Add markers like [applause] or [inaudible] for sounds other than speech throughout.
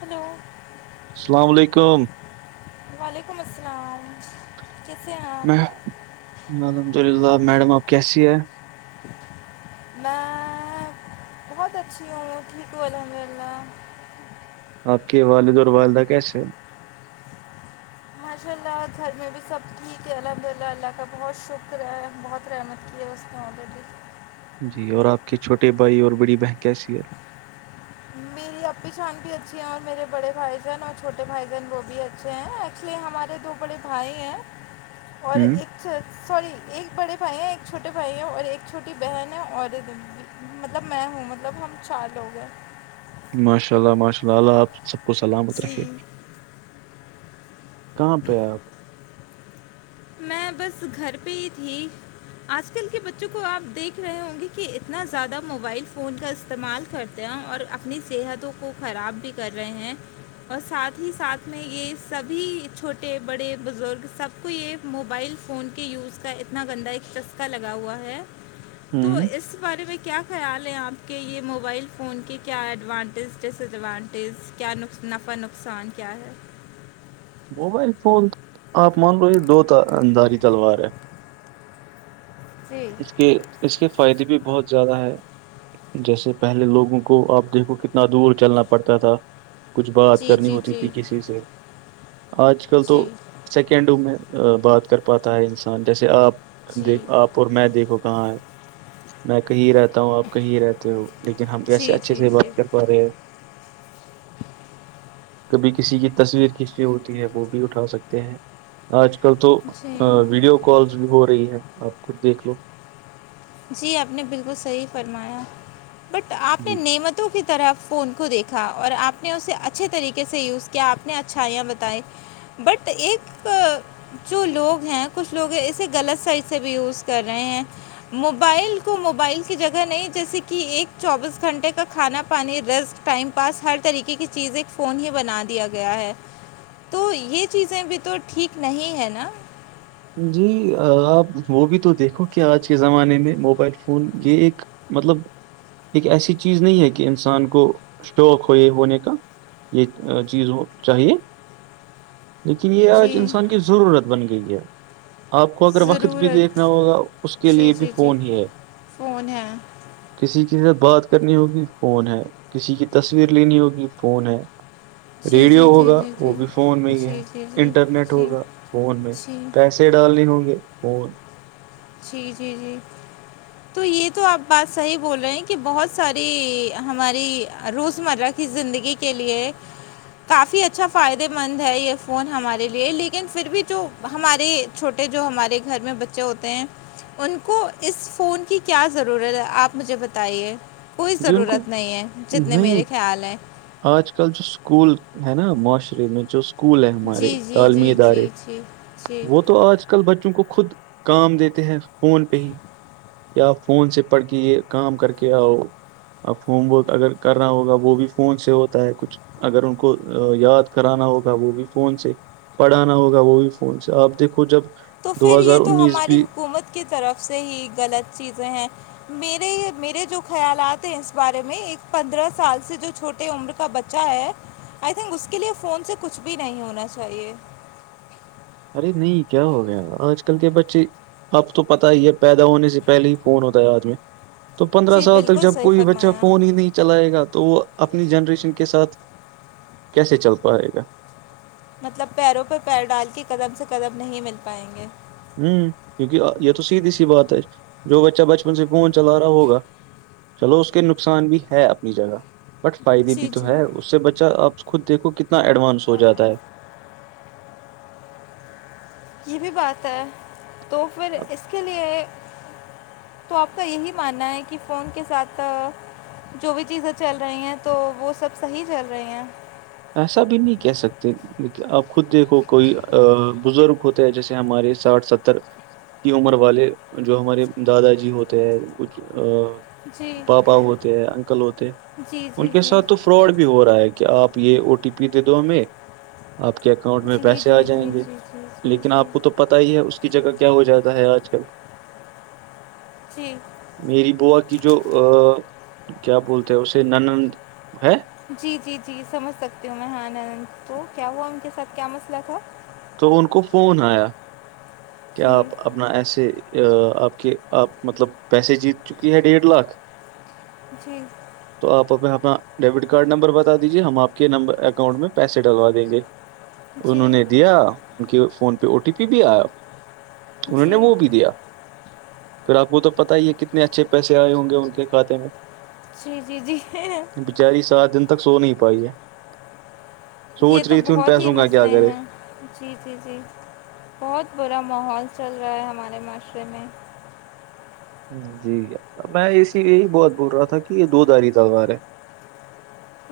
Hello السلام و علیکم وعلیکم السلام کیسے ہیں اپ الحمد للہ میڈم آپ کیسی ہیں میں بہت اچھی ہوں ٹھیک ہوں الحمد اللہ آپ کے والد اور والدہ کیسے ہے ماشاء اللہ گھر میں بھی سب ٹھیک ہے الحمد للہ اللہ کا بہت شکر ہے بہت رحمت [inaudible] جی اور آپ کے چھوٹے بھائی اور بڑی بہن کیسی ہے [inaudible] میری اپی چان بھی اچھی ہے اور میری امی جان بھی اچھی ہے اور میرے بڑے بھائی جان چھوٹے بھائی جان وہ بھی اچھے ہیں اس لیے ہمارے دو بڑے بھائی ہیں [inaudible] اور ایک اچھا سوری ایک بڑے بھائی ہیں ایک چھوٹے بھائی ہیں اور ایک چھوٹی بہن ہے اور مطلب میں ہوں مطلب ہم چار لوگ ہیں ماشاء اللہ ماشا اللہ آپ سب کو سلامت رکھے جی کہاں پے ہے آپ میں بس گھر پے ہی تھی آج کل کے بچوں کو آپ دیکھ رہے ہوں گے کہ اتنا زیادہ موبائل فون کا استعمال کرتے ہیں اور اپنی صحتوں کو خراب بھی کر رہے ہیں اور ساتھ ہی ساتھ میں یہ سبھی چھوٹے بڑے بزرگ سب کو یہ موبائل فون کے یوز کا اتنا گندا ایک چسکا لگا ہوا ہے تو اس ہوں اس بارے میں کیا خیال ہیں آپ کے یہ موبائل فون کے کیا ایڈوانٹیز ڈس ایڈوانٹیز کیا نفع نقصان کیا ہے موبائل فون آپ مان لو یہ دو دھاری تلوار ہے جی اس کے اس کے فائدے بھی بہت زیادہ ہے جیسے پہلے لوگوں کو آپ دیکھو کتنا دور چلنا پڑتا تھا کچھ بات جی کرنی جی ہوتی تھی جی کسی سے آج کل تو جی سیکنڈوں میں بات کر پاتا ہے انسان جیسے آپ جی دیکھ آپ میں دیکھو کہاں ہے میں کہیں رہتا ہوں آپ کہیں رہتے ہو لیکن ہم جی کیسے اچھے جی سے جی بات کر پا رہے ہیں کبھی کسی کی تصویر کھینچنی ہوتی ہے وہ بھی اٹھا سکتے ہیں آج کل تو جی ویڈیو کالز بھی ہو رہی ہے آپ خد دیکھ لو جی آپ نے بالکل صحی فرمایا بٹ آپ نے جی نعمتوں کی طرح فون کو دیکھا اور آپ نے اسے اچھے طریقے سے یوز کیا آپ نے اچھائیاں بتائی بٹ ایک جو لوگ ہیں کچھ لوگ اسے غلط سائڈ سے بھی یوز کر رہے ہیں موبائل کو موبائل کی جگہ نہیں جیسے کہ ایک چوبیس گھنٹے کا کھانا پانی ریسٹ ٹائم پاس ہر طریقے کی چیز ایک فون ہی بنا دیا گیا ہے تو یہ چیزیں بھی تو ٹھیک نہیں ہے نا جی آپ وہ بھی تو دیکھو کہ آج کے زمانے میں موبائل فون یہ ایک مطلب ایک ایسی چیز نہیں ہے کہ انسان کو شوق ہو یہ ہونے کا یہ چیز چاہیے لیکن یہ آج جی انسان کی ضرورت بن گئی ہے آپ کو اگر وقت بھی ضرورت دیکھنا ہوگا اس کے جی لیے بھی جی جی فون ہی ہے فون ہے کسی کی سات بات کرنی ہوگی فون ہے کسی کی تصویر لینی ہوگی فون ہے جی جی ریڈیو جی ہوگا جی وہ جی بھی فون میں ہی ہے جی جی جی انٹرنیٹ جی ہوگا فون میں جی پیسے ڈالنے ہوں گے فون جی جی جی تو یہ تو آپ بات صحی بول رہے ہیں کہ بہت ساری ہماری روزمرہ کی زندگی کے لیے کافی اچھا فائدے مند ہے یہ فون ہمارے لیے لیکن پھر بھی جو ہمارے چھوٹے جو ہمارے گھر میں بچے ہوتے ہیں ان کو اس فون کی کیا ضرورت ہے آپ مجھے بتائیے کوئی جی ان کو ضرورت نہیں ہے جتنے نہیں میرے خیال ہیں آج کل جو اسکول ہے نا معاشرے میں جو اسکول ہے ہمارے جی جی تعلیم جی داری جی جی جی وہ تو آج آج کل بچوں کو خود کام دیتے ہیں فون پہ ہی کی اپ فون سے پڑھ کے یہ کام کر کے آؤ اب ہوم ورک اگر کر رہا ہوگا وہ بھی فون سے ہوتا ہے کچھ اگر ان کو یاد کرانا ہوگا وہ بھی فون سے پڑھانا ہوگا وہ بھی فون سے آپ دیکھو جب تو دو پھر یہ ہزار تو انیس ہماری بھی حکومت کی طرف سے ہی غلط چیزیں ہیں میرے میرے جو خیالات ہیں اس بارے میں ایک پندرہ سال سے جو چھوٹے عمر کا بچہ ہے آئی تھنک اس کے لیے فون سے کچھ بھی نہیں ہونا چاہیے ارے نہیں کیا ہو گیا آج کل کے بچے اب تو پتہ ہی یہ پیدا ہونے سے پہلے ہی فون ہوتا ہے ہاتھ میں تو پندرہ جی سال تک بالکل جب صحیح کوئی بچہ فرمایا فون ہی نہیں چلائے گا تو وہ اپنی جنریشن کے ساتھ کیسے چل پائے گا مطلب پیروں پر پیر ڈال کے قدم سے قدم نہیں مل پائیں گے ہوں کیونکہ یہ تو سیدھی سی بات ہے جو بچہ بچپن سے فون چلا رہا ہوگا چلو اس کے نقصان بھی ہے اپنی جگہ بٹ فائدے بھی جی تو جی ہے اس سے بچہ آپ خود دیکھو کتنا ایڈوانس ہو جاتا ہے یہ بھی بات ہے تو پھر اب اس کے لیے تو آپ کا یہی ماننا ہے کہ فون کے ساتھ جو بھی چیزیں چل رہی ہیں تو وہ سب صحی چل رہی ہیں ایسا بھی نہیں کہہ سکتے آپ خود دیکھو کوئی بزرگ ہوتے ہیں جیسے ہمارے ساٹھ ستر کی عمر والے جو ہمارے دادا جی ہوتے ہیں کچھ جی پاپا ہوتے ہیں انکل ہوتے جی ان جی کے جی ساتھ تو فراڈ بھی ہو رہا ہے کہ آپ او ٹی پی دے دو ہمیں آپ کے اکاؤنٹ جی میں جی پیسے آ جی جی جائیں گے جی جی جی لیکن آپ کو تو پت ہی ہے اس کی جگہ کیا ہو جاتا ہے آج کل پکی [unintelligible] میری بووا کی جو کیا بولتے ہیں اسے ننند ہے جی جی جی سمجھ سکتی ہوں میں ہاںند تو کیا ہوا ان کے ساتھ کیا مسئلہ تھا تو ان کو فون آیا کہ جی آپ اپنا ایسے ا آپ کے آپ مطلب پیسے جیت چکی ہے ڈیڑھ لاکھ جی تو آپ اپ اپنا ڈیبٹ کارڈ نمبر بتا دیجیے ہم آپ کے نمبر اکاؤنٹ میں پیسے ڈلوا دیں گے جی انہوں نے دیا ان کے فون پہ او ٹی پی بھی آیا انہوں جی نے وہ بھی دیا پھر آپ کو تو پت ہی ہے کتنے اچھے پیسے آئے ہوں گے ان کے کاتے میں جی جی جی بچاری سات دن تک سو نہیں پائی ہے سوچ یہ تو رہی تھی ان بہت ہی پیسوں کا کیا مسئلے کرے ہیں جی جی جی بہت برا ماحول چل رہا ہے ہمارے معاشرے میں جی میں اسی یہی بہت بول رہا تھا کہ یہ دو داری تلوار ہے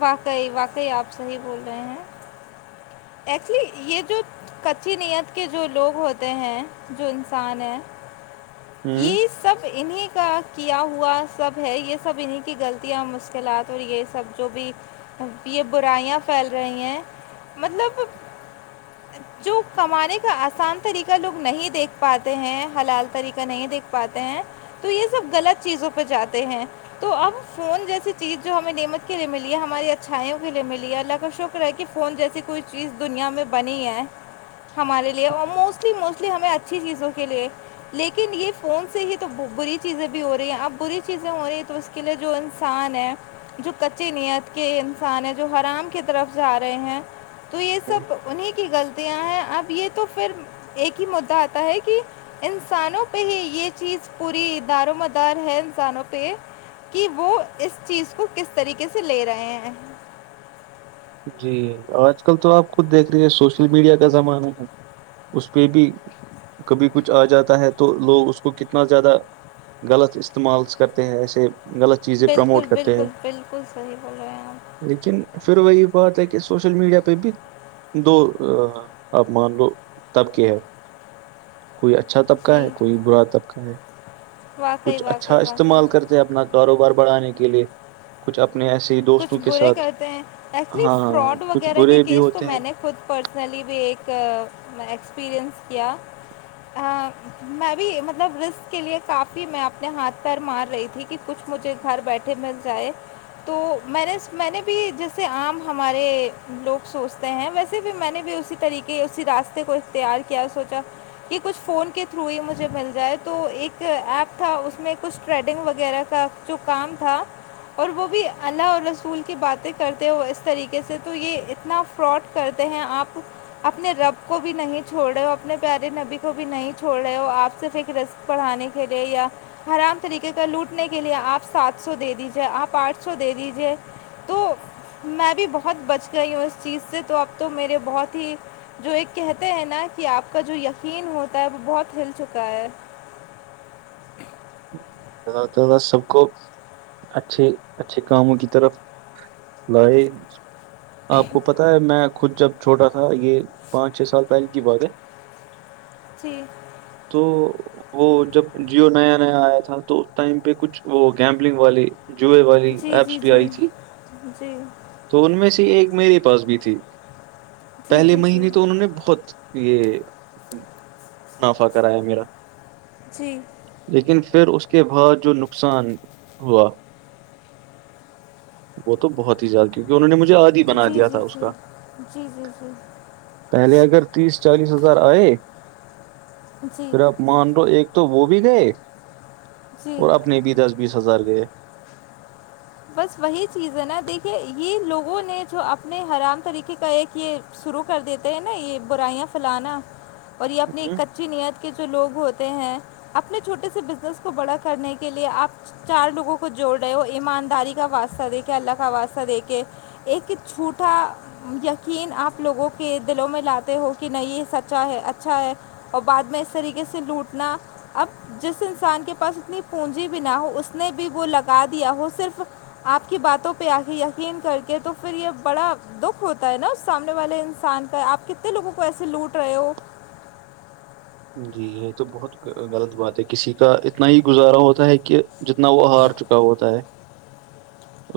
واقعی واقعی آپ صحیح بول رہے ہیں ایکچولی یہ جو کچی نیت کے جو لوگ ہوتے ہیں جو انسان ہیں ہاں یہ سب انہیں کا کیا ہوا سب ہے یہ سب انہیں کی غلطیاں مشکلات اور یہ سب جو بھی یہ برائیاں پھیل رہی ہیں مطلب جو کمانے کا آسان طریقہ لوگ نہیں دیکھ پاتے ہیں حلال طریقہ نہیں دیکھ پاتے ہیں تو یہ سب غلط چیزوں پہ جاتے ہیں تو اب فون جیسی چیز جو ہمیں نعمت کے لیے ملی ہے ہماری اچھائیوں کے لیے ملی ہے اللہ کا شکر شکر ہے کہ فون جیسی کوئی چیز دنیا میں بنی ہے ہمارے لیے اور موسٹلی موسٹلی ہمیں اچھی چیزوں کے لیے لیکن یہ فون سے ہی تو بری چیزیں بھی ہو رہی ہیں اب بری چیزیں ہو رہی ہیں تو اس کے لیے جو انسان ہے جو کچی نیت کے انسان ہیں جو حرام کی طرف جا رہے ہیں تو یہ ہوں۔ سب انہیں کی غلطیاں ہیں اب یہ تو پھر ایک ہی مدعا آتا ہے کہ انسانوں پہ ہی یہ چیز پوری دار مدار ہے انسانوں پہ کہ وہ اس چیز کو کس طریقے سے لے رہے ہیں جی آج کل تو آپ خود دیکھ رہی ہیں سوشل میڈیا کا زمانہ ہے اس پہ بھی کبھی کچھ آ جاتا ہے تو لوگ اس کو کتنا زیادہ غلط استعمالس کرتے ہیں ایسے غلط چیزیں بالکل پرموٹ کرتے ہیں بالکل بالکل صحیح بول رہے ہیں آپ لیکن پھر وہی یہ بات ہے کہ سوشل میڈیا پہ بھی دو اب مان لو تب کی ہے کوئی اچھا طبقہ ہے جی کوئی برا طبقہ ہے واقعی کچھ اچھا واقعی واقعی استعمال کرتے اپنا کاروبار بڑھانے کے لیے کچھ اپنے ایسی کچھ برے کرتے ہیں ایکچولی فراڈ کچھ وغیرہ کے برے بھی کیس تو ہوتے ہیں میں نے خود پرسنلی بھی ایک ایکسپریئنس کیا ہاں میں بھی مطلب رسک کے لیے کافی میں اپنے ہاتھ پیر مار رہی تھی کہ کچھ مجھے گھر بیٹھے مل جائے تو میں نے میں نے بھی جیسے عام ہمارے لوگ سوچتے ہیں ویسے بھی میں نے بھی اسی طریقے اسی راستے کو اختار کیا سوچا یہ کچھ فون کے تھرو ہی مجھے مل جائے تو ایک ایپ تھا اس میں کچھ تھٹریڈنگ وغیرہ کا جو کام تھا اور وہ بھی اللہ اور رسول کی باتیں کرتے وہ اس طریقے سے تو یہ اتنا فراڈ کرتے ہیں آپ اپنے رب کو بھی نہیں چھوڑ رہے ہو اپنے پیارے نبی کو بھی نہیں چھوڑ رہے ہو آپ صرف ایک رس پڑھانے کے لئے یا حرام طریقے کا لوٹنے کے لئے آپ سات سو دے دیجیے آپ آٹسو س دے دیجیے تو میں بھی بہت بچ گئی ہوں اس چیز سے تو اب تو میرے بہت ہی جو ایک کہتے ہیں نا کہ آپ کا جو یقین ہوتا ہے وہ بہت ہل چکا ہے زیادہ تدہ سب کو اچھے اچھے کاموں کی طرف لے آپ کو پتہ ہے میں خود جب چھوٹا تھا یہ پانچ چھ سال پہلے کی بات ہے پھی [unintelligible] [unintelligible] تو وہ جب جیو نیا میں آیا تھا تو اس ٹائم پہ کچھ وہ گیمبلنگ والی جو والی جی ایپس جی بھی جی آئی جی تو ان میں سے ایک میرے پاس بھی تھی جی پہلے جی جی مہینے تو انہوں نے بہت یہ منافع کرایا میرا جی لیکن پھر اس کے بعد جو نقصان ہوا وہ تو بہت ہی زیادہ کیونکہوں نےجھے آج جی جی جی جی جی جی پہلے اگر تیس چالیس ہزار آئے جی جی پھر آپ مان رہو ایک تو وہ بھی گئے جی اور اپنے بھی دس بیس ہزار گئے بس وہی چیز ہے نا دیکھیے یہ لوگوں نے جو اپنے حرام طریقے کا ایک یہ شروع کر دیتے ہیں نا یہ برائیاں پھیلانا اور یہ اپنی ہوں کچی نیت کے جو لوگ ہوتے ہیں اپنے چھوٹے سے بزنس کو بڑا کرنے کے لیے آپ چار لوگوں کو جوڑ رہے وہ ایمانداری کا واسطہ دیک کے اللہ کا واسطہ دیک کے ایک چھوٹا [unintelligible] [unintelligible] یقین آپ لوگوں کے دلوں میں لاتے ہو کہ نہیں یہ سچا ہے اچھا ہے اور بعد میں اس طریقے سے لوٹنا اب جس انسان کے پاس اتنی پونجی بھی نہ ہو اس نے بھی وہ لگا دیا ہو صرف آپ کی باتوں پہ آ کے یقین کر کے تو پھر یہ بڑا دکھ ہوتا ہے نا اس سامنے والے انسان کا آپ کتنے لوگوں کو ایسے لوٹ رہے ہو جی یہ تو بہت غلط بات ہے کسی کا اتنا ہی گزارا ہوتا ہے کہ جتنا وہ ہار چکا ہوتا ہے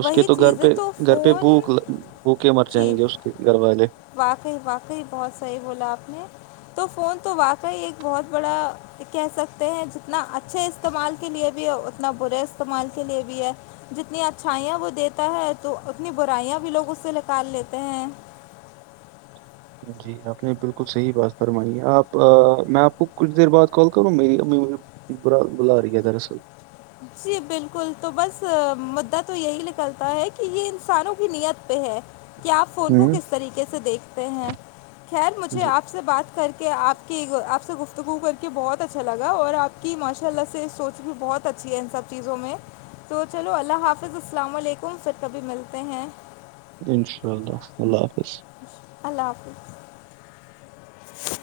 اس کے تو گھر چیز ہے پہ تو گھر پہ فون بھوک بھوکے مر جائیں جی گے اس گرباے [unintelligible] [unintelligible] واقعی واقعی بہت صحیح بولا آپ نے تو فون تو واقعی ایک بہت بڑا کہہ سکتے ہیں جتنا اچھے استعمال کے لے بھی ہے اتنا برے استعمال کے لئے بھی ہے جتنی اچھائیاں وہ دیتا ہے تو اتنی برائیاں بھی لوگ اس سے نکال لیتے ہیں جی آپ نے بالکل صحیح بات فرمانی ہے آپ میں آپ کو کچھ دیر بعد کال کر رہا ہوں میری ابھ برا بلا رہ کیا دراصل جی بالکل تو بس مدعا تو یہی نکلتا ہے کہ یہ انسانوں کی نیت پہ ہے کیا آپ فون کو ہوں کس طریقے سے دیکھتے ہیں خیر مجھے جی آپ سے بات کر کے آپ کی آپ سے گفتگو کر کے بہت اچھا لگا اور آپ کی ماشاء اللہ سے سوچ بھی بہت اچھا اچ ہے ان سب چیزوں میں تو چلو اللہ حافظ السلام علیکم پھر کبھی ملتے ہیں انشاء اللہ اللہ حافظ اللہ حافظ [inaudible]